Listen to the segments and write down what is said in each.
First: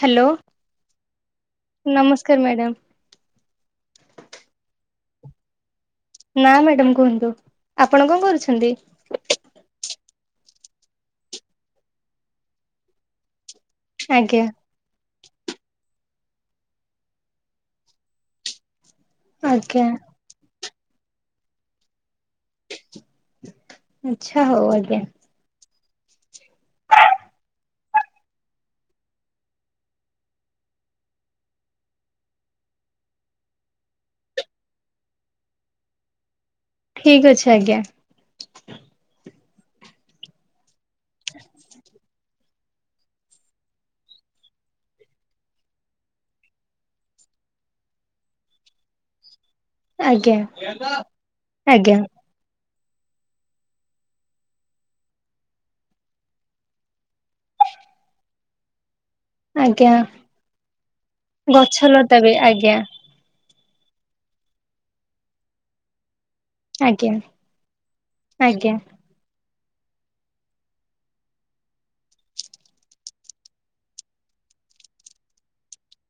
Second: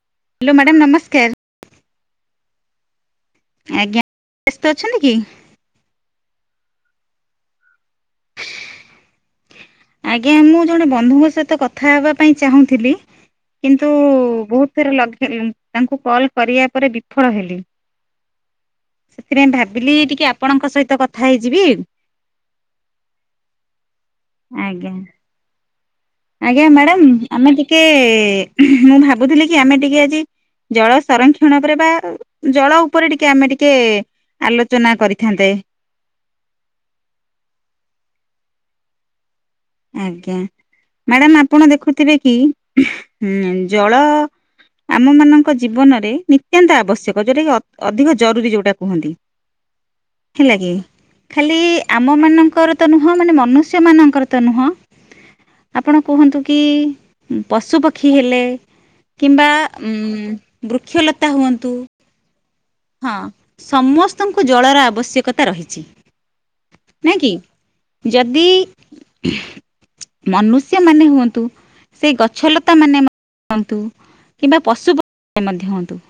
Hello. Hello madam ନମସ୍କାର। ନମସ୍କାର madam. ଆଜ୍ଞା ବ୍ୟସ୍ତ ଅଛନ୍ତି କି? ନା ମ୍ୟାଡାମ କୁହନ୍ତୁ ଆପଣ କଣ କରୁଛନ୍ତି? ଆଜ୍ଞା ମୁଁ ଜଣେ ବନ୍ଧୁଙ୍କ ସହିତ କଥା ହେବା ପାଇଁ ଚାହୁଁଥିଲି କିନ୍ତୁ ଆଜ୍ଞା। ବହୁତ ଥର ଲଗେଇ ତାଙ୍କୁ କଲ୍ କରିବା ପରେ ବିଫଳ ହେଲି ସେଥିପାଇଁ ଆଜ୍ଞା ଭାବିଲି ଟିକେ ଆପଣଙ୍କ ସହିତ କଥା ହେଇଯିବି। ଆଛା ହଉ ଆଜ୍ଞା। ଆଜ୍ଞା ମ୍ୟାଡ଼ାମ ଆମେ ଟିକେ ମୁଁ ଭାବୁଥିଲି କି ଆମେ ଟିକେ ଆଜି ଜଳ ସଂରକ୍ଷଣ ପରେରେ ବା ଜଳ ଉପରେ ଟିକେ ଆମେ ଟିକେ। ଆଲୋଚନା କରିଥାନ୍ତେ। ଠିକ୍ ଅଛି ଆଜ୍ଞା। ଆଜ୍ଞା ମ୍ୟାଡାମ ଆପଣ ଦେଖୁଥିବେ କି ଜଳ ଆମମାନଙ୍କ ଜୀବନରେ ନିତ୍ୟାନ୍ତ ଆବଶ୍ୟକ ଯେଉଁଟାକି ଅଧିକ ଜରୁରୀ ଯେଉଁଟା କୁହନ୍ତି। ଆଜ୍ଞା ହେଲା କି ଖାଲି ଆଜ୍ଞା ଆମ ମାନଙ୍କର ନୁହଁ ମାନେ ମୁଷ୍ୟ ମାନଙ୍କର। ତ ନୁହଁ ଆପଣ କୁହନ୍ତୁ କି ପଶୁ ପକ୍ଷୀ ହେଲେ। କିମ୍ବା ଆଜ୍ଞା ବୃକ୍ଷଲତା ହୁଅନ୍ତୁ। ତବେ ଆଜ୍ଞା। ହଁ ସମସ୍ତଙ୍କୁ ଜଳର ଆବଶ୍ୟକତା ରହିଛି। ଆଜ୍ଞା ନ କିି ଯଦି। ଆଜ୍ଞା ମନୁଷ୍ୟ ମାନେ ହୁଅନ୍ତୁ। ସେ ଗଛଲତା ମାନ ହୁଅନ୍ତୁ କିମ୍ବା ପଶୁ ମଧ୍ୟ ହୁଅନ୍ତୁ।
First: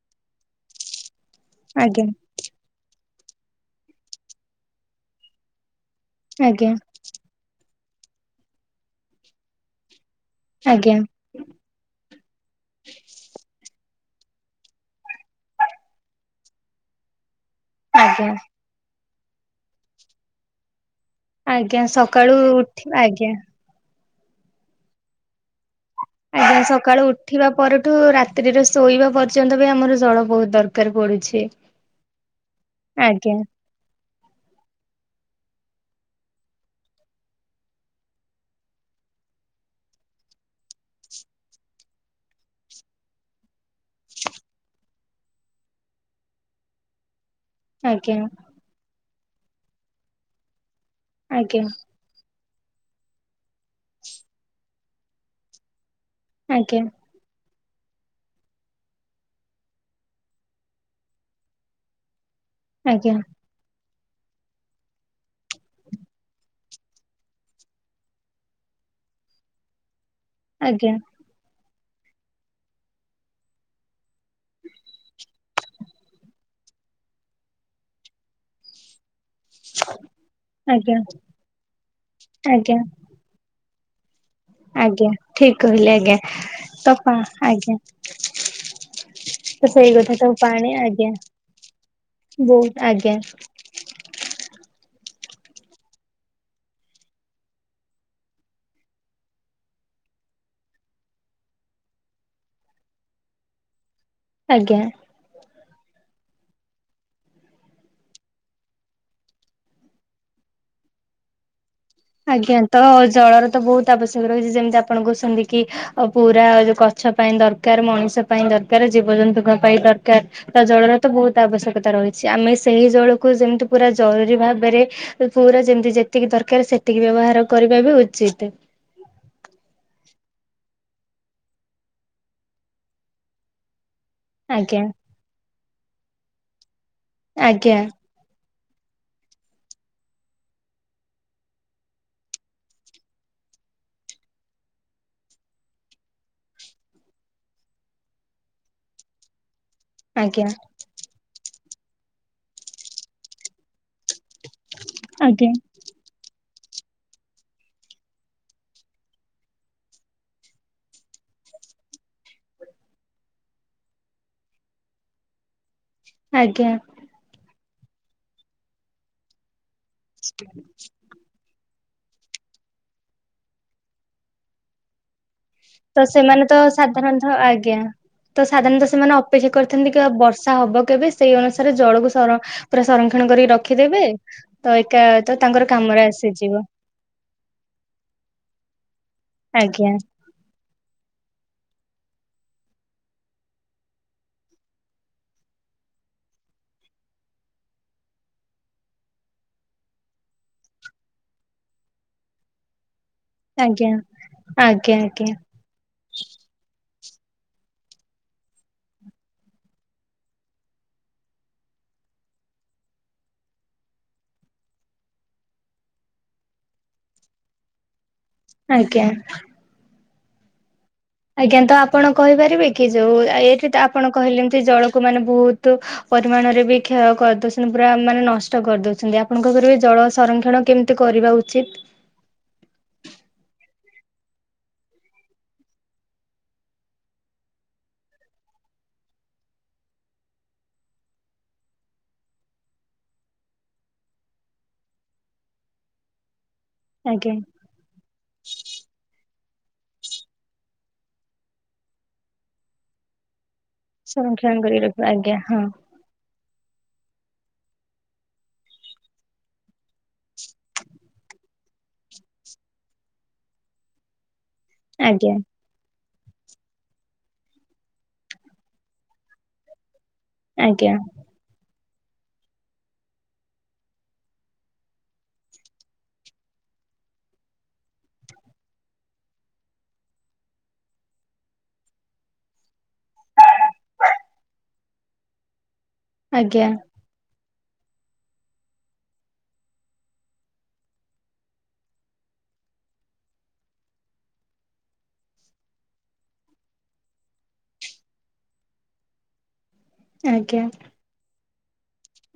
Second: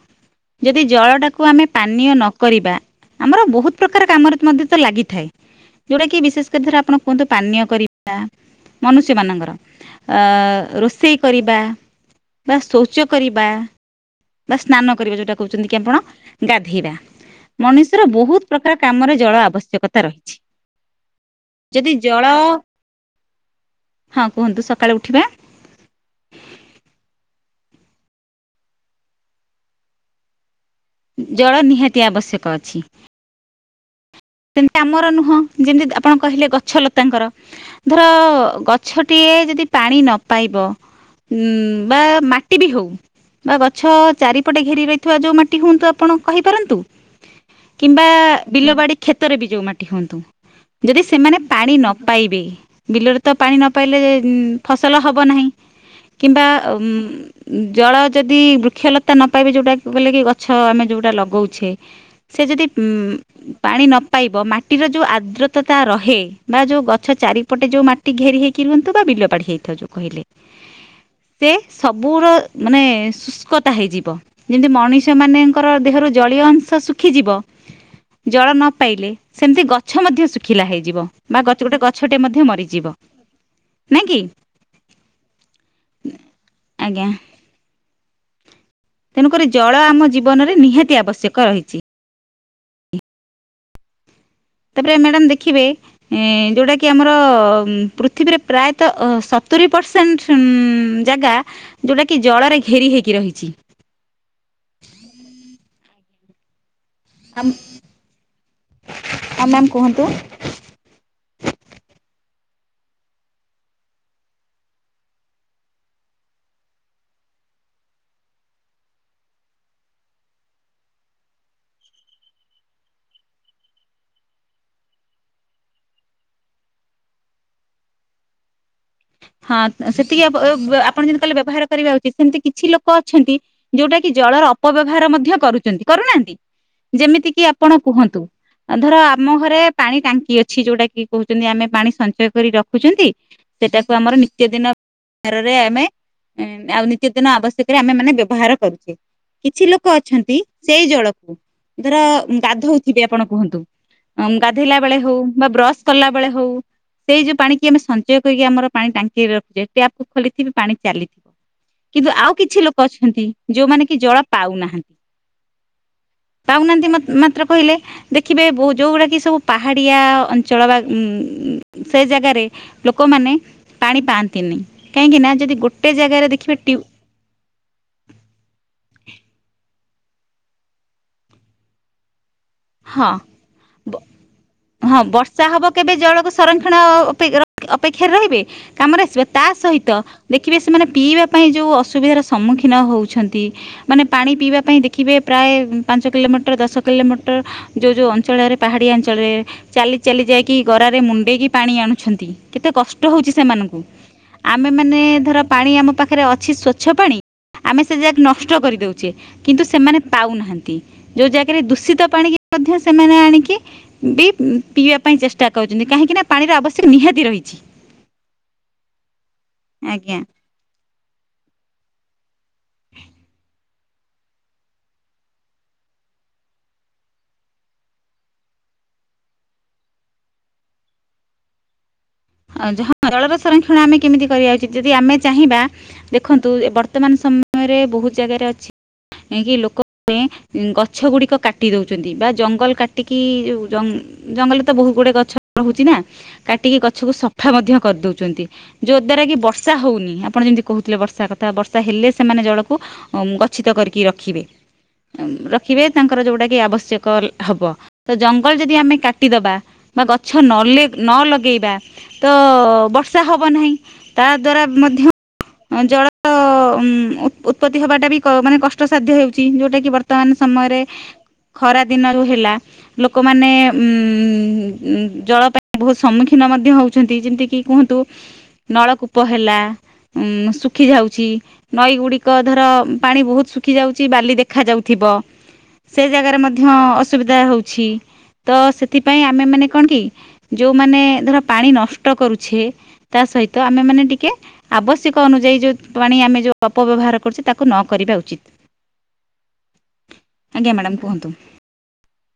ଯଦି ଜଳଟା ୁ ଆମେ ପାନୀୟ ଆଜ୍ଞା ନ କରିବା ଆମର ବହୁତ ପ୍ରକାର କାମରେ ଲାଗିଥାଏ। ଯୋଉଟା କି ବିଶେଷ କରି ଆଜ୍ଞା ଧର ଆପଣ କୁହନ୍ତୁ ପାନୀୟ କରିବା ମନୁଷ୍ୟ ମାନଙ୍କର ଆଜ୍ଞା ରୋଷେଇ କରିବା ବା ଶୌଚ କରିବା ବା ସ୍ନାନ କରିବା ଯୋଉଟା କହୁଛନ୍ତି କି ଆପଣ ଗାଧେଇବା ମଣିୁଷର ଆଜ୍ଞା ବହୁତ ପ୍ରକାର କାମରେ ଜଳ ଆବଶ୍ୟକତା ରହିଛି। ଆଜ୍ଞା ଯଦି ଜଳ ସକାଳୁ ଉଠିବ ଆଜ୍ଞା। ହଁ କୁହନ୍ତୁ ସକାଳେୁ ଉଠିବା। ଆଜ୍ଞା ସକାଳୁ ଉଠିବା ପରଠୁ ରାତିିରେ ଶୋଇବା ପର୍ଯ୍ୟନ୍ତ ବି ଆମର ଜଳ ବହୁତ୍ ଦର୍ ପଡ଼ୁଛି ଜଳ ନିହାତି ଆବଶ୍ୟକ ଆଜ୍ଞା। ସେମତି ଆମର ନୁହଁ ଯେମିତି ଆପଣ କହିଲେ ଗଛ ଲତାଙ୍କର। ଧର ଗଛଟିଏ ଯଦି ପାଣି ନ ପାଇବ ଉଁ ବା ମାଟି ବି ହଉ। ବା ଗଛ ଚାରିପଟେ ଘେରି ରହିଥିବା ଯୋଉ ମାଟି ହୁଅନ୍ତୁ ଆପଣ କହିପାରନ୍ତୁ। କିମ୍ବା ଆଜ୍ଞା ବିଲ ବାଡି କ୍ଷେତରେ ବି ଯଉ ମାଟି ହୁଅନ୍ତୁ ଯଦି ସେମାନେ ଆଜ୍ଞା ପାଣି ନ ପାଇବେ ବିଲରେ ତ ପାଣି ନ ପାଇଲେ ଫସଲ ହବ ନାହିଁ। କିମ୍ବା ଆଜ୍ଞା ଉଁ ଜଳ ଯଦି ବୃକ୍ଷଲତା ନ ପାଇବେ ଯୋଉଟା କହିଲେ କି ଗଛ ଆମେ ଯୋଉଟା ଲଗଉଛେ। ସେ ଯଦି ଉଁ ଆଜ୍ଞା ପାଣି ନପାଇବ ମାଟିର ଯେଉଁ ଆର୍ଦ୍ରତାତା ରହେ ବା ଯେଉଁ ଗଛ ଚାରିପଟେ ଯେଉଁ ମାଟି କି ଘେରି ହେଇକି ବା ବିଲ ବାଡି ହେଇଥାଉ ଯୋଉ କହିଲେ। ଆଜ୍ଞା। ସେ ସବୁର ମାନେ ଶୁଷ୍କତା ହେଇଯିବ। ଯେମିତି ମଣିଷ ମାନଙ୍କର ଦେହରୁ ଜଳୀୟ ଅଂଶ ଶୁଖିଯିବ ଜଳ ନ ପାଇଲେ। ସେମିତି ଗଛ ମଧ୍ୟ ଶୁଖିଲା ଆଜ୍ଞା ହେଇଯିବ ବା ଗୋଟେ ଗଛଟେ ମଧ୍ୟ ଆଜ୍ଞା ମରିଯିବ। ନାଇଁ କି? ଆଜ୍ଞା ଠିକ କହିଲେ ଆଜ୍ଞା ତ ଆଜ୍ଞା ପା ଆଜ୍ଞା ତେଣୁକରି ତ ଜଳ ସେଇ ଆମ କଥା ଜୀବନରେ ନିହାତି ଆବଶ୍ୟକ ରହିଚି। ବହୁ ଆଜ୍ଞା। ତାପରେ ମ୍ୟାଡାମ୍ ଦେଖିବେ ଏଁ ଯୋଉଟା କି ଆମର ପୃଥିବୀରେ ପ୍ରାୟତଃ ଅ ସତୁରି ପର୍ସ ସେଣ୍ଟ୍ ଉଁ ଉଁ ଜାଗା ଯୋଉଟା କି ଜଳରେ ଘେରି ହେଇକି ରହିଚି। ଆଜ୍ଞା। ଆମ ହଁ ମ୍ୟାମ୍ କୁହନ୍ତୁ। ଆଜ୍ଞା ତ ଜଳର ତ ବହୁତ ଆବଶ୍ୟକ ରହିଛି ଯେମିତି ଆପଣ କହୁଛନ୍ତି କି ଆଉ ପୁରା ଯୋଉ ଗଛ ପାଇଁ ଦରକାର୍ ମଣିଷ ପାଇଁ ଦରକାର୍ ଜୀବଜନ୍ତୁଙ୍କ ପାଇଁ ଦରକାର୍। ତ ଜଳର ତ ବହୁତ ଆବଶ୍ୟକତା ରହିଛି ଆମେ ସେଇ ଜଳକୁ ଯେମିତି ପୁରା ଜରୁରୀ ଭାବରେ ପୁରା ଯେମିତି ଯେତିକି ଦରକାର ସେତିକି ବ୍ୟବହାର କରିବା ବି ଉଚିତ୍। ହଁ ସେତିକି ଆପ ବ ଆପଣ ଯେମିତି କହିଲେ ବ୍ୟବହାର କରିବା ଉଚିତ ସେମିତି କିଛି ଲୋକ ଅଛନ୍ତି ଯୋଉଟା କି ଜଳର ଆଜ୍ଞା। ଅପବ୍ୟବହାର ମଧ୍ୟ କରୁଚନ୍ତି କରୁନାହାନ୍ତି ଯେମିତି କିି ଆପଣ ଆଜ୍ଞା କୁହନ୍ତୁ ଧର ଆମ ଘରେ ପାଣି ଟାଙ୍କି ଅଛି ଯୋଉଟା କି କହୁଛନ୍ତି ଆମେ ପାଣି ସଞ୍ଚୟ କରି ରଖୁଛନ୍ତି। ସେଟାକୁ ଆମର ନିତ୍ୟ ଦିନ ଆରରେ ଆମେ ଏଁ ଆଉ ନିତ୍ୟ ଦିନ ଆବଶ୍ୟକରେ ଆମେ ମାନେ ବ୍ୟବହାର କରୁଛେ। କିଛି ଲୋକ ଅଛନ୍ତି ଆଜ୍ଞା ସେଇ ଜଳକୁ ଧର ଗାଧଉଥିବେ ଆପଣ କୁହନ୍ତୁ ଉମ ଗାଧେଇଲା ବେଳେ ହଉ ବା ଆଜ୍ଞା ବ୍ରସ୍ କଲା ବେଳେ ହଉ ସେଇ ଯୋଉ ପାଣି କିି ଆମେ ସଞ୍ଚୟ କରିକି ଆମର ପାଣି ଟାଙ୍କିରେ ରଖିଥିବେ ଟ୍ୟାପ୍ କୁ ଖୋଲିଥିବେ ପାଣି ଚାଲିଥିବ। କିନ୍ତୁ ଆଉ କିଛି ଲୋକ ଅଛନ୍ତି ଯୋଉମାନେ କି ଜଳ ପାଉନାହାନ୍ତି। ଆଜ୍ଞା ପାଉନାହାନ୍ତି ମାତ୍- ମାତ୍ର କହିଲେ ଦେଖିବେ ଯୋଉ ଗୁଡ଼ା କି ସବୁ ପାହାଡି଼ଆ ଅଞ୍ଚଳ ବା ଉଁ ଉଁ ଉଁ ସେ ଜାଗାରେ ଲୋକମାନେ ପାଣି ପାଆନ୍ତିନି କାଇଁକି ନା ଯଦି ଗୋଟେ ତ ଜାଗାରେ ସେମାନେ ଦେଖିବେ ତ ଟ୍ୟୁ ସାଧାରଣତଃ ଆଜ୍ଞା। ତ ସାଧାରଣତଃ ସେମାନେ ଅପେକ୍ଷା କରିଥାନ୍ତି କି ବର୍ଷା ହବ କେବେ ସେଇ ଅନୁସାରେ ଜଳକୁ ସର ପୁରା ହଁ ସଂରକ୍ଷଣ କରିକି ରଖିଦେବେ ତ ହଁ ଏକା ତ ବର୍ଷା ହବ ତାଙ୍କର କେବେ କାମରେ ଜଳକୁ ଆସିଯିବ। ସଂରକ୍ଷଣ ଅପେକ୍ଷାରେ ରହିବେ କାମରେ ଆସିବ ତା ସହିତ ଆଜ୍ଞା ଦେଖିବେ ସେମାନେ ପିଇବା ପାଇଁ ଯେଉ ଅସୁବିଧାର ସମ୍ମୁଖୀନ ହୋଉଛନ୍ତି। ମାନେ ପାଣି ପିଇବା ପାଇଁ ଦେଖିବେ ପ୍ରାୟ ପାଞ୍ଚ କିଲୋମିଟର ଦଶ କିଲୋମିଟର ଟର୍ ଯୋଉ ଯୋଉ ଅଞ୍ଚଳରେ ପାହାଡ଼ିଆ ଅଞ୍ଚଳରେ ଚାଲି ଚାଲି ଯାଇକି ଗରାରେ ମୁଣ୍ଡେଇକି ପାଣି ଆଣୁଛନ୍ତି କେତେ କଷ୍ଟ ହଉଛି ସେମାନୁଙ୍କୁ ଆଜ୍ଞା ଆମେ ଆଜ୍ଞା ମାନେ ଆଜ୍ଞା। ଧର ପାଣି ଆମ ପାଖରେ ଅଛି ସ୍ଵଚ୍ଛ ପାଣି ଆମେ ସେ ଜାକ୍ ନଷ୍ଟ କରିଦଉଚେ କିନ୍ତୁ ସେମାନେ ପାଉନାହାନ୍ତି ଯୋଉ ଜାଗାରେ ଦୂଷିତ ପାଣିକି ମଧ୍ୟ ସେମାନେ ଆଣିକି ବି ପିଇଆ ପାଇଁ ଚେଷ୍ଟା କରୁଛନ୍ତି କାହିଁକି ନା ପାଣିର ଆବଶ୍ୟକ ନିହାତି ରହିଛି। ଆଜ୍ଞା। ଆଜ୍ଞା। ଆଜ୍ଞା ତ ଆପଣ କହିପାରିବେ କି ଯୋଉ ଏଇଠି ତ ଆପଣ କହିଲେ ଏମତି ଜଳକୁ ମାନେ ବୋହୁତୁ ପରିମାଣରେ ବି କ୍ଷୟ କରିଦୋଉଛନ୍ତି ପୁରା ମାନେ ନଷ୍ଟ କରିଦୋଉଛନ୍ତି ଆପଣଙ୍କ ଘରେ ବି ଜଳ ସଂରକ୍ଷଣ କେମି ତେ କରିବା ଉଚିତ୍। ଅ ଜ ହଁ ଜଳର ସଂରକ୍ଷଣ ଆମେ କେମିତି କରିବା ଉଚିତ ଯଦି ଆମେ ଚାହିଁବା ଦେଖନ୍ତୁ ଏ ବର୍ତ୍ତମାନ ସମୟରେ ବହୁତ ଜାଗାରେ ଅଛି ଇଁ କି ଲୋକ ତେଁ ଉଁ ଗଛ ଗୁଡ଼ିକ କାଟି ଦୋଉଚନ୍ତି ବା ଜଙ୍ଗଲ କାଟିକି ଯୋଉ ଜଂ ଜଙ୍ଗଲେ ତ ବହୁ ଗୁଡ଼େ ଗଛ ରହୁଛି ନା କାଟିକି ଗଛକୁ ଆଜ୍ଞା ସଫା ମଧ୍ୟ କରି ଦୋଉଚନ୍ତି। ଯୋ ଦ୍ଵାରା କି ବର୍ଷା ହଉନି। ଆପଣ ଯେମିତି କହୁଥିଲେ ବର୍ଷା କଥା ବର୍ଷା ହେଲେ ସେମାନେ ଜଳକୁ ଅଁ ଗଚ୍ଛିତ କରିକି ରଖିବେ ସଂରକ୍ଷଣ କରି ରଖିବା ଅମ୍ ଆଜ୍ଞା ହଁ ରଖିବେ। ତାଙ୍କର ଯୋଉଟା କି ଆବଶ୍ୟକ ଲ୍ ହବ ତ ଜଙ୍ଗଲ ଯଦି ଆମେ କାଟିଦବା ବା ଗଛ ନଲେ ନ ଲଗେଇବା। ତ ବର୍ଷା ହବ ନାହିଁ ତା ଦ୍ଵାରା ମଧ୍ୟ ଆଜ୍ଞା। ଅଁ ଜଳ ଉଁ ଉ ଉତ୍ପତି ହବାଟା ବି କ ମାନେ କଷ୍ଟସାଧ୍ୟ ହେଉଚି। ଯୋଉଟା କି ବର୍ ତମାନ ସମୟରେ ଆଜ୍ଞା ଖରା ଦିନରୁ ହେଲା। ଲୋକମାନେ ଉଁ ଜଳ ପାଇଁ ବହୁ ସମ୍ମୁଖୀନ ମ ଇଏ ହଉଛନ୍ତି। ଯେମିତି କିି କୁହନ୍ତୁ ନଳକୂପ ହେଲା ଉଁ ଶୁଖି ଯାଉଛି। ନଈ ଗୁଡ଼ିକ ଧର ପାଣି ବହୁତ ଶୁଖି ଯାଉଛି ବାଲି ଦେଖା ଯାଉଥିବ। ସେ ଜାଗାରେ ଆଜ୍ଞା ଆଜ୍ଞା ମଧ୍ୟ ଅସୁବିଧା ହେଉଛି। ତ ସେଥିପାଇଁ ଆମେ ମାନେ କଣ କି ଯୋଉମାନେ ଧର ପାଣି ନଷ୍ଟ କରୁଛେ। ତା ସହିତ ଆମେ ମାନେ ଟିକେ ଆବଶ୍ୟକ ଅନୁଯାୟୀ ଯୋଉ ପାଣି ଆମେ ଯୋଉ ଅପବ୍ୟବହାର କରୁଛେ ତାକୁ ନ କରିବା ଉଚିତ୍। ଆଜ୍ଞା ମାଡ଼ାମ୍ କୁହନ୍ତୁ।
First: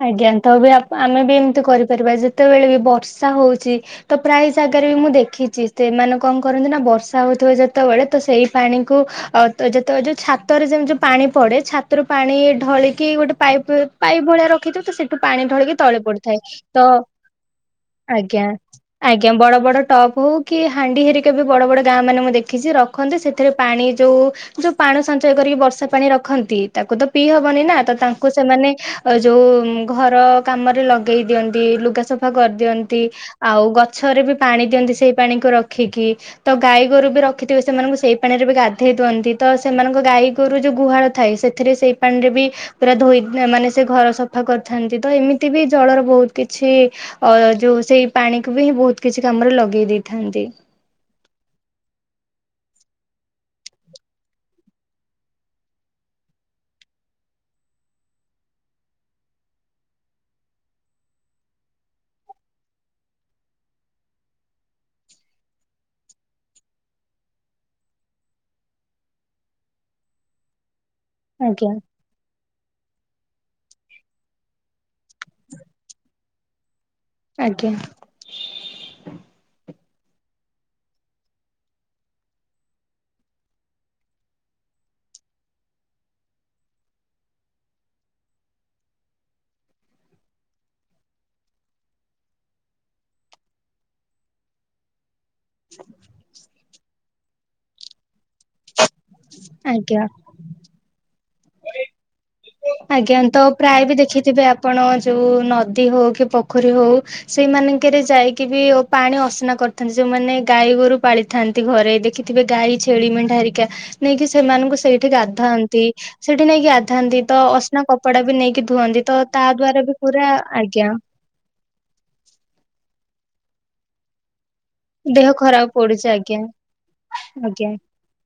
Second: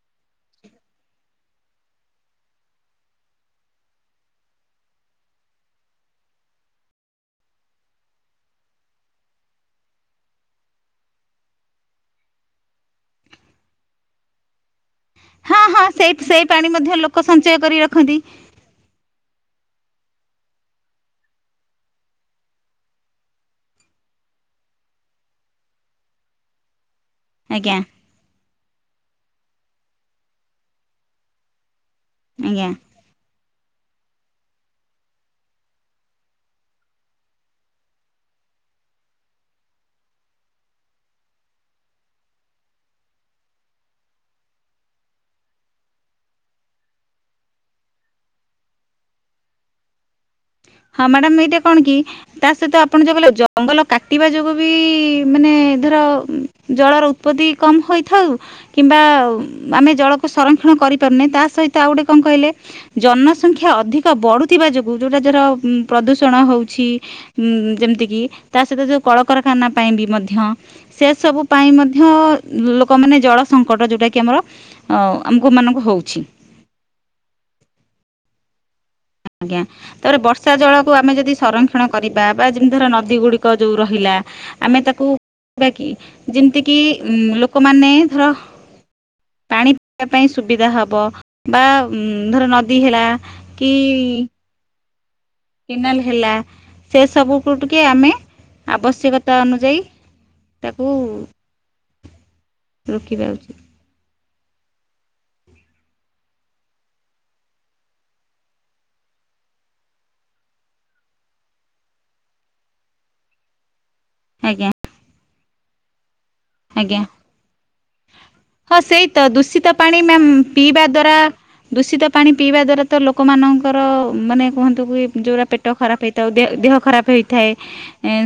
ଆଜ୍ଞା ତ ବି ଆ ଆମେ ବି ଏମିତି କରିପାରିବା ଯେତେବେଳେ ବି ବର୍ଷା ହଉଚି ତ ପ୍ରାୟ ଜାଗାରେ ବି ମୁଁ ଦେଖିଚି। ସେମାନେ କଁ କରନ୍ତି ନାଁ ବର୍ଷା ହଉଥୁବ ଯେତବେଳେ ତ ସେଇ ପାଣିକୁ ଅ ତ ଯେତ ଯୋଉ ଛାତରେ ଯେମିତି ଯୋଉ ପାଣି ପଡ଼େ। ଛାତରୁ ପାଣି ଢଳିକି ଗୋଟେ ପାଇପ୍ ପାଇପ୍ ଭଳିଆ ର ଖିତୁ ତ ସେଠୁ ପାଣି ହଁ ଢଳିକି ହଁ ତଳେ ସେଇ ପଡ଼ୁଥାଏ ସେଇ ପାଣି ତ ମଧ୍ୟ ଲୋକ ସଞ୍ଚୟ କରି ରଖନ୍ତି ଆଜ୍ଞା। ଆଜ୍ଞା ବଡ଼ ବଡ଼ ଟପ୍ ହୋଉ କି ହାଣ୍ଡି ହେରିକା ବି ବଡ଼ ବଡ଼ ଗାଁ ମାନେ ମୁଁ ଦେଖିଚି ର ଖନ୍ତି ସେଥିରେ ପାଣି ଯୋଉ ଯୋଉ ପାଣୁ ସଞ୍ଚୟ କରିକି ବର୍ଷା ପାଣି ରଖନ୍ତି। ତାକୁ ତ ପିଇ ହବନି ନା ଆଜ୍ଞା ତ ତାଙ୍କୁ ସେମାନେ ଅ ଯୋଉ ଘର କାମରେ ଲଗେଇ ଦିଅନ୍ତି। ଲୁଗା ସଫା ଆଜ୍ଞା କରିଦିଅ ନ୍ତି। ଆଉ ଗଛରେ ବି ପାଣି ଦିଅନ୍ତି। ସେଇ ପାଣିକୁ ରଖିକି। ତ ଗାଈ ଗୋରୁ ବି ରଖିଥିବେ ସେମାନୁଙ୍କୁ ସେଇ ପାଣିରେ ବି ଗାଧେଇ ଦୁଅନ୍ତି। ତ ସେମାନୁଙ୍କୁ ଗାଈ ଗୋରୁ ଯୋଉ ଗୁହାଳ ଥାଏ ସେ ଥିରେ ସେଇ ପାଣିରେ ବି ପୁରା ଧୋଇଗ୍ନା ମାନେ ସେ ଘର ସଫା କରିଥାନ୍ତି ତ ଏମିତି ବି ଜଳର ବୋହୁତ କିଛି ଅ ଯୋଉ ସେଇ ପାଣିକୁ ବି ବୋହୁତ କିଛି କାମରେ ଲଗେଇ ଦେଇଥାନ୍ତି। ହଁ ମାଡ଼ାମ ଏଇଟା କଣ କି ତା ସହିତ ଆପଣ ଯୋଉ କହିଲେ ଜଙ୍ଗଲ କାଟିବା ଯୋଗୁଁ ବି ମାନେ ଧର ଜଳର ଉତ୍ପତ୍ତି କମ ହୋଇଥାଉ କିମ୍ବା ଆମେ ଜଳକୁ ସଂରକ୍ଷଣ କରିପାରୁନେ ତା ସହିତ ଆଉ ଗୋଟେ କଁ କହିଲେ ଜନସଂଖ୍ୟା ଅଧିକ ବଢ଼ୁଥିବା ଯୋଗୁଁ ଯୋଉଟା ଯର ଉଁ ପ୍ରଦୂଷଣ ଉଁ ହଉଛି ଯେମତି କି ତା ସହିତ ଯୋଉଁ୍ କଳକାରଖାନା ପାଇଁ ବି ମଧ୍ୟ ସେ ସବୁ ଆଜ୍ଞା ପାଇଁ ମଧ୍ୟ ଲୋକମାନେ ଜଳ ସଙ୍କଟ ଯୋଉଟା କି ଆମର ଅଁ ଆମୁକୁ ମାନଙ୍କୁ ହଉଛି। ଆଜ୍ଞା। ଆଜ୍ଞା। ତାପରେ ବର୍ଷା ଜଳକୁ ଆମେ ଯଦି ସଂରକ୍ଷଣ କରିବା, ବା ଯେମିତି ଧର ନଦୀ ଗୁଡ଼ିକ ଯୋଉ ରହିଲା ଆମେ ତାକୁ ବାକି ଯେମ୍ତି କିି ଉଁ ଲୋକମାନେ ଧର ପାଣି ପିଇବା ପାଇଁ ସୁବିଧା ହବ, ବା ଧର ନଦୀ ହେଲା କି କେନାଲ୍ ହେଲା ସେ ସବୁକୁ ଟିକେ ଆମେ ଆବଶ୍ୟକତା ଅନୁଯାୟୀ ତାକୁ ଆଜ୍ଞା ରୋକିବା ତ ଉଚିତ ପ୍ରାୟ ବି ଦେଖିଥିବେ ଆପଣ ଯୋଉ ନଦୀ ହଉ କି ପୋଖରୀ ହଉ ସେଇମାନଙ୍କରେ ଯାଇକି ବି ପାଣି ଅସନା କରିଥାନ୍ତି, ଯୋଉମାନେ ଗାଈ ଗୋରୁ ପାଳି ଥାନ୍ତି ଘରେ ଦେଖିଥିବେ ଗାଈ ଛେଳି ମେଣ୍ଢାହେରିକା ନେଇକି ଆଜ୍ଞା ସେମାନଙ୍କୁ ସେଇଠି ଗାଧାନ୍ତି, ସେଇଠି ନେଇକି ଆଜ୍ଞା ଗାଧାନ୍ତି। ତ ଅସ୍ନା କପଡା ବି ନେଇକି ହଁ ସେଇ ଧୁଅନ୍ତି, ତ ତା ଦୂଷିତ ଦ୍ଵାରା ପାଣି ବି ମ୍ୟାମ୍ ପୁରା ପିଇବା ଆଜ୍ଞା। ଦ୍ଵାରା ଦୂଷିତ ପାଣି ପିଇବା ଦ୍ଵାରା ତ ଲୋକମାନଙ୍କର ମାନେ କୁହନ୍ ଦେହ ଯେଉଟା ଖରାପ ପେଟ ଖରାପ୍ ପଡୁଛି ହେଇଥାଉ ଆଜ୍ଞା ଦେହ ଖରାପ୍ ଆଜ୍ଞା ହେଇଥାଏ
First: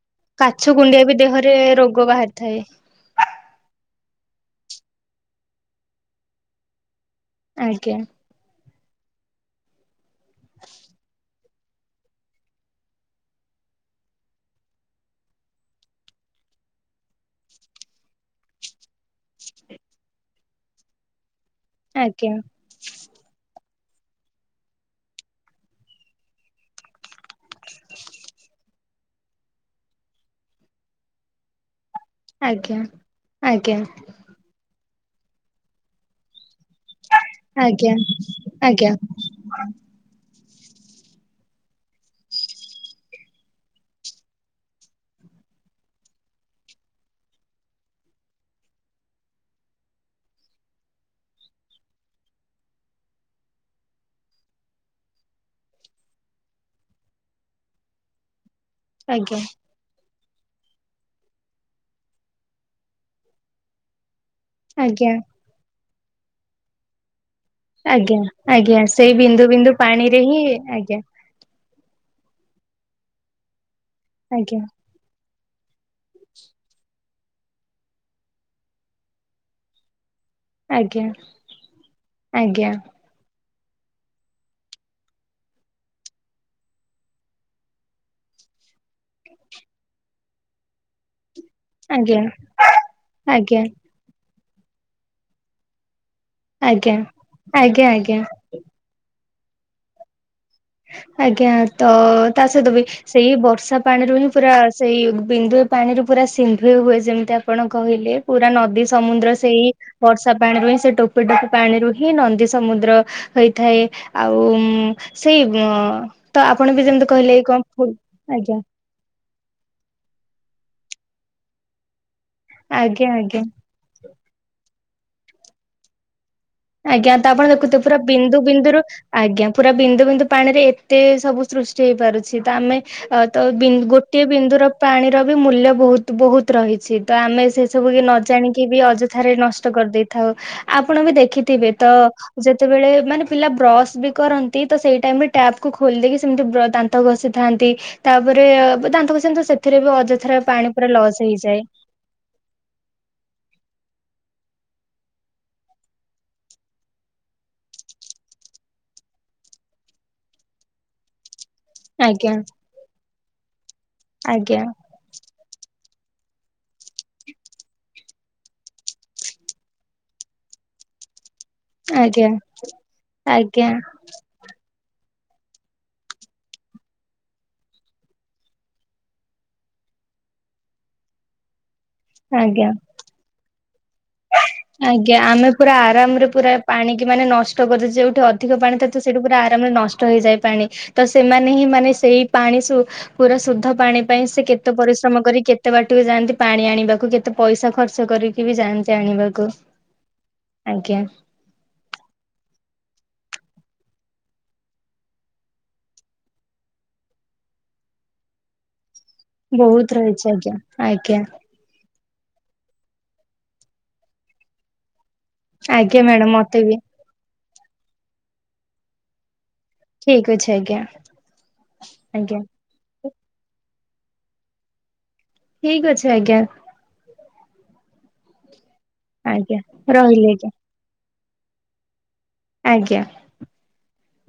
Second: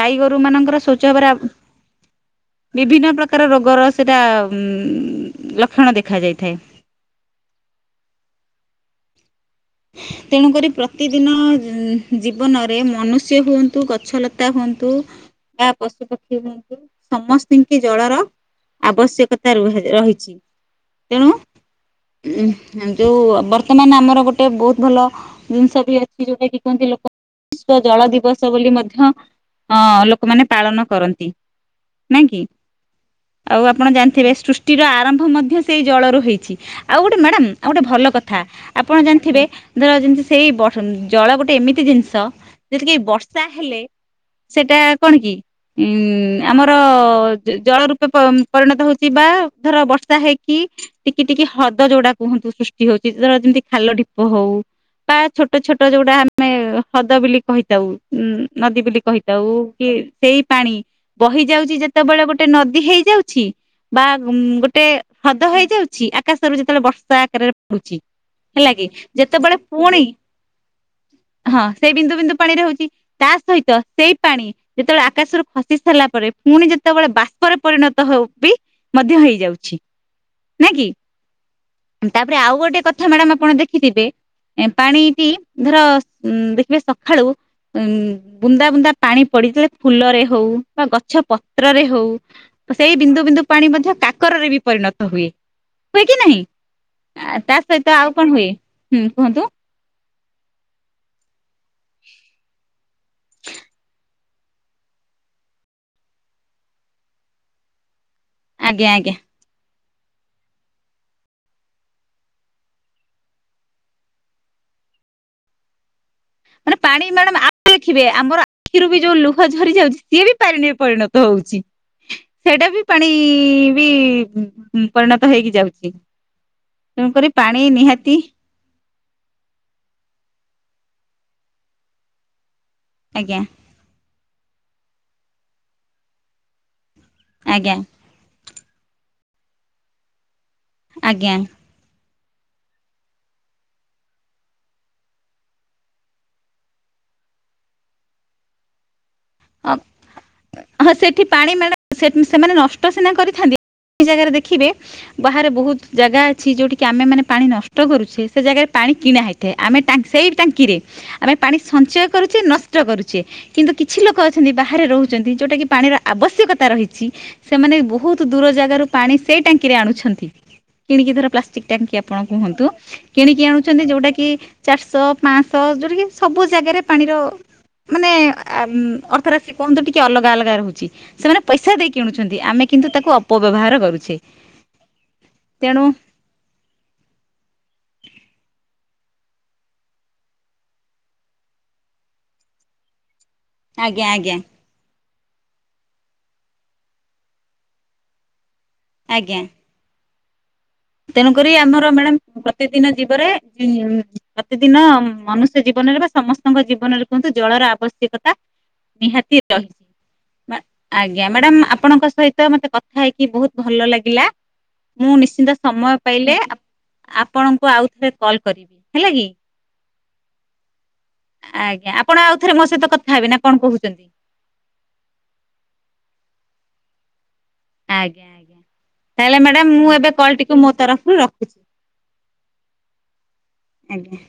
ଗାଈ ଗୋରୁମାନଙ୍କର ଶୌଚ ହେବର ରେ ରୋଗ ବାହାରିଥାଏ। ବିଭିନ୍ନ ପ୍ରକାର ରୋଗର ସେଇଟା ଲକ୍ଷଣ ଦେଖାଯାଇଥାଏ। ଆଜ୍ଞା। ତେଣୁ କରି ପ୍ରତିଦିନ ଜୀବନରେ ମନୁଷ୍ୟ ହୁଅନ୍ତୁ ଗଛ ଲତା ହୁଅନ୍ତୁ ବା ପଶୁ ପକ୍ଷୀ ହୁଅନ୍ତୁ ସମସ୍ତିଙ୍କି ଜଳର ଆବଶ୍ୟକତା ରହିଛି, ତେଣୁ ଆଜ୍ଞା ଉଁ ଯୋଉ ବର୍ତ୍ତମାନ୍ ଆମର ଗୋ ଗୋଟେ ବହୁତ୍ ଭଲ ଜିନିଷ ବି ଅଛି ଯୋଉଟା କି କହନ୍ତି ଲୋକ ବିଶ୍ଵ ଜଳ ଦିବସ ବୋଲି ମଧ୍ୟ ଲୋକମାନେ ପାଳନ କରନ୍ତି। ନାଇଁ କି ଆଜ୍ଞା ଆଉ ଆଜ୍ଞା ଆପଣ ଜାଣିଥିବେ ସୃ ଷ୍ଚି ର ଆରମ୍ଭ ମଧ୍ୟ ସେଇ ଜଳରୁ ହେଇଛି, ଆଉ ଗୋଟେ ମ୍ୟାଡ଼ାମ୍ ଆଉ ଗୋଟେ ଆଜ୍ଞା ଭଲ କଥା ଆଜ୍ଞା ଆପଣ ଜାଣି ଥିବେ ଧର ଯେମ୍ତି ସେଇ ଜଳ ଗୋଟେ ଏମିତି ଜିନିଷ ଯେତିକି ବର୍ଷା ହେଲେ ସେଇଟା କଣ କି ଉଁ ଆମର ଜଳ ରୂପେ ପରିଣତ ହଉଚି ବା ଧର ବର୍ଷା ହେଇକି ଟିକି-ଟିକି ହ୍ରଦ ଯୋଉଡା କୁହନ୍ତି ସୃଷ୍ଟି ହଉଚି [unintelligible] ଯେମ୍ତି ଖାଲ ଢ଼ୀ ପ ହଉ ବା ଛୋଟ-ଛୋଟ ଯୋଉଟା ଆମେ ହ୍ରଦ ବୋଲି କହିଥାଉ [unintelligible] ନଦୀ ବୋଲି ଆଜ୍ଞା କହିଥାଉ। କି ସେଇ ପାଣି ବହି ଯାଉଚି ଯେତବଳେ ଗୋଟେ ନଦୀ ହେଇଯାଉଛି ବା ଗୋଟେ ଆଜ୍ଞା ହ୍ରଦ ହେଇଯାଉଛି, ଆକାଶରୁ ଯେତେବେଳେ ବର୍ଷା ଆକାରରେ ପଡୁଛି ହେଲା ଆଜ୍ଞା-ଆଜ୍ଞା କି ସେଇ ଯେତେବେଳେ ବିନ୍ଦୁ-ବିନ୍ଦୁ ପୁଣି ପାଣି ରେ ହିଁ ଆଜ୍ଞା ହଁ ସେଇ ବିନ୍ଦୁ-ବିନ୍ଦୁ ପାଣିରେ ହଉଛି ତା ସହିତ ସେଇ ପାଣି ଆଜ୍ଞା ଯେତବଳେ ଆକାଶରୁ ଖସ୍ ସି ସାରିଲା ପରେ ପୁଣି ଯେତେବେଳେ ବାଷ୍ପରେ ପରିଣତ ହଉ ବି ମଧ୍ୟ ହେଇଯାଉଛି। ନା କି, ଆଜ୍ଞା ତାପରେ ଆଉ ଆଜ୍ଞା ଗୋଟେ କଥା ମ୍ୟାଡମ୍ ଆପଣ ଦେ ଖିଥିବେ ପାଣିଟି ଧର ଦେଖିବେ ସଖାଳୁ ଉଁ ବୁନ୍ଦା-ବୁନ୍ଦା ପାଣି ପଡି ଫୁଲରେ ହଉ ବା ଗଛ ପତ୍ରରେ ଆଜ୍ଞା ହଉ ଆଜ୍ଞା ସେଇ ବିନ୍ଦୁ-ବିନ୍ଦୁ ଆଜ୍ଞା ପାଣି ମଧ୍ୟ କାକରରେ ବି ପରିଣତ ହୁଏ-ହୁଏ କି ନାହିଁ, ଆଜ୍ଞା ଆ ତା ଆଜ୍ଞା ସହିତ ଆଉ ଆଜ୍ଞା କଣ ହୁଏ ହୁଁ କୁହନ୍ତୁ? ଆଜ୍ଞା ତ ତା ସହିତ ବି ସେଇ ବର୍ଷା ପାଣିରୁ ହିଁ ପୁରା ସେଇ ବିନ୍ଦୁଏ ପାଣିରୁ ପୁରା ସିନ୍ଧୁଏ ହୁଏ ଯେମିତି ଆପଣ କହିଲେ। ପୁରା ନଦୀ ଆଜ୍ଞା ଆଜ୍ଞା ସମୁଦ୍ର ସେଇ ବର୍ଷା ପାଣିରୁ ହିଁ ସେ ଟୋପେ-ଟୋପେ ପାଣିରୁ ହିଁ ନଦୀ ସମୁଦ୍ର ହୋଇଥାଏ, ଆଉ ସେଇ ହଁ ତ ଆପଣ ମାନେ ବି ପାଣି ଯେମ୍ତି ମ୍ୟାଡାମ କହିଲେ ଆଉ [unintelligible] ଦେଖିବେ ଆମର ଆଜ୍ଞା ଆଖିରୁ ବି ଯୋଉ ଲୁହ ଝରି ଯାଉଛି, ସିଏ ବି ପାଣିରେ ପରିଣତ ହଉଚି। ସେଇଟା ବି ପାଣି ଆଜ୍ଞା ଆଜ୍ଞା ବି ପରିଣତ ହେଇକି ଯାଉଛି। ଆଜ୍ଞା ତେଣୁକରି ତ ଆପଣ ପାଣି ଦେଖୁଥିବେ, ପୁରା ନିହାତି ବିନ୍ଦୁ ବିନ୍ଦୁ ରୁ ଆଜ୍ଞା ପୁରା ବିନ୍ଦୁ-ବିନ୍ଦୁ ପାଣି ରେ ଏତେ ସବୁ ସୃଷ୍ଟି ହେଇପାରୁଛି ତ ଆମେ ଆ ଆଜ୍ଞା ତ ବି ଗୋଟିଏ ବିନ୍ଦୁର ପାଣିର ବି ମୂଲ୍ୟ ବହୁତ ବହୁତ ରହିଛି ତ ଆମେ ସେ ଆଜ୍ଞା ସବୁକୁ ନ ଜାଣିକି ବି ଅଯଥାରେ ନଷ୍ଟ କରିଦେଇ ଥାଉ ଆପଣ ବି ଆଜ୍ଞା। ଦେଖିଥିବେ ତ ଯେତେବେଳେ ମାନେ ପିଲା ବ୍ରସ ବି କରନ୍ତି ତ ସେଇ ଟାଇମରେ ଟ୍ୟାବକୁୁ ଖୋଲିଦେଇକି ସେମିତି ଦାନ୍ତ ଘଷିଥାନ୍ତି ତାପରେ ଦାନ୍ତ ଘଷିଥାନ୍ତି ସେଥିରେ ବି ଅଯଥାରେ ପାଣି ହଁ ପୁରା ଲସ୍ ସେଠି ପାଣି ହେଇଯାଏ। ମ୍ୟାଡ଼ାମ ସେମାନେ ନଷ୍ଟ ସିନା କରିଥାନ୍ତି ସେ ଜାଗାରେ ଦେଖିବେ ବାହାରେ ବହୁତ ଜାଗା ଅଛି ଯୋଉଠି କିି ଆମେ ମାନେ ପାଣି ନଷ୍ଟ କରୁଛେ ସେ ଜାଗାରେ ପାଣି କିଣା ହେଉ ଆମେ ସେଇ ଟାଙ୍କିରେ ଆମେ ପାଣି ସଞ୍ଚୟ ଆଜ୍ଞା କରୁଛେ ନଷ୍ଟ କରୁଛେ କିନ୍ତୁ କିଛି ଲୋକ ଅଛନ୍ତି ଆଜ୍ଞା ବାହାରେ ରହୁଛନ୍ତି ଯୋଉଟାକି ପାଣିର ଆବଶ୍ୟକତା ରହିଛି ସେମାନେ ବହୁତ ଦୂର ଜାଗାରୁ ପାଣି ସେଇ ଟାଙ୍କିରେ ଆଣୁଛନ୍ତି। କିଣିକି ଧର ପ୍ଲାଷ୍ଟିକ ଟାଙ୍କି ଆପଣ ଆଜ୍ଞା କୁହନ୍ତୁ କିଣିକି ଆଜ୍ଞା ଆଣୁଛନ୍ତି ଯୋଉଟା କି ଚାରିଶହ ପାଞ୍ଚଶହ ଯୋଉଟାକି ସବୁ ଜାଗାରେ ପାଣିର ମାନେ ଅର୍ଥ ରାଶି କୁହନ୍ତୁ ଟିକେ ଅଲଗା ଅଲଗା ରହୁଛି। ସେମାନେ ପଇସା ଦେଇ କିଣୁଛନ୍ତି। ଆଜ୍ଞା। ଆମେ କିନ୍ତୁ ତାକୁ ଅପ ଅପ ବ୍ୟବହାର କରୁଛେ। ଆଜ୍ଞା ଆମେ ପୁରା ତେଣୁ ଆରାମରେ ପୁରା ପାଣି କି ମାନେ ନଷ୍ଟ କରୁଛୁ। ଯେଉଠି ଅଧିକ ପାଣି ଥାଏ। ସେଇଠି ପୁରା ଆରାମରେ ନଷ୍ଟ ହେଇଯାଏ ପାଣି। ତ ସେମାନେ ହିଁ ମାନେ ସେଇ ପାଣି ଶୁ ପୁରା ଶୁଦ୍ଧ ପାଣି ଆଜ୍ଞା ପାଇଁ ଆଜ୍ଞା ସେ କେତେ ତ ପରିଶ୍ରମ କରି କେତେ ବାଟକୁ ଯାଆନ୍ତି ପାଣି ଆଣିବାକୁ। କେତେ ପଇସା ଖର୍ଚ୍ଚ କରିକି ବି ଯାଆନ୍ତି ଆଣିବାକୁ। ଆଜ୍ଞା ଆଜ୍ଞା। ତେଣୁକରି ଆମର ମ୍ୟାମ ପ୍ରତି ଦିନ ଯିବରେ ପ୍ରତିଦିନ ମନୁଷ୍ୟ ଜୀବନରେ ବା ସମସ୍ତଙ୍କ ଜୀବନରେ କୁହନ୍ତୁ। ଜଳର ଆବଶ୍ୟକତା ନିହାତି ଦ ବହୁତ ରହିଛି ଆଜ୍ଞା ଆଜ୍ଞା ମାନେ ଆପଣଙ୍କ ସହିତ ତ ମତେ କଥା ହେଇକି ବହୁତ ଭଲ ଲାଗିଲା। ମୁଁ ନିଶ୍ଚିନ୍ତ ସମୟ ଆଜ୍ଞା ମ୍ୟାଡାମ ପାଇଲେ ମତେ ଆପ ବି ଆପଣଙ୍କୁ ଆଉ ଥରେ କଲ କରିବି। ହେଲା କି? ଠିକ ଅଛି ଆଜ୍ଞା ଆ ଆଜ୍ଞା ଆପଣ ଆଉ ଥରେ ମୋ ସହିତ କଥା ହେବେ ନା କଣ କହୁଛନ୍ତି? ଠିକ ଅଛି ଆଜ୍ଞା। ଆଜ୍ଞା ଆଜ୍ଞା ତାହେଲେ ଆଜ୍ଞା ମ୍ୟାଡ଼ାମ ମୁଁ ଏବେ ରହିଲି ଆଜ୍ଞା କଲଟିକୁ ମୋ ତରଫରୁ ରଖୁଛି। ଆଜ୍ଞା। ଆଜ୍ଞା।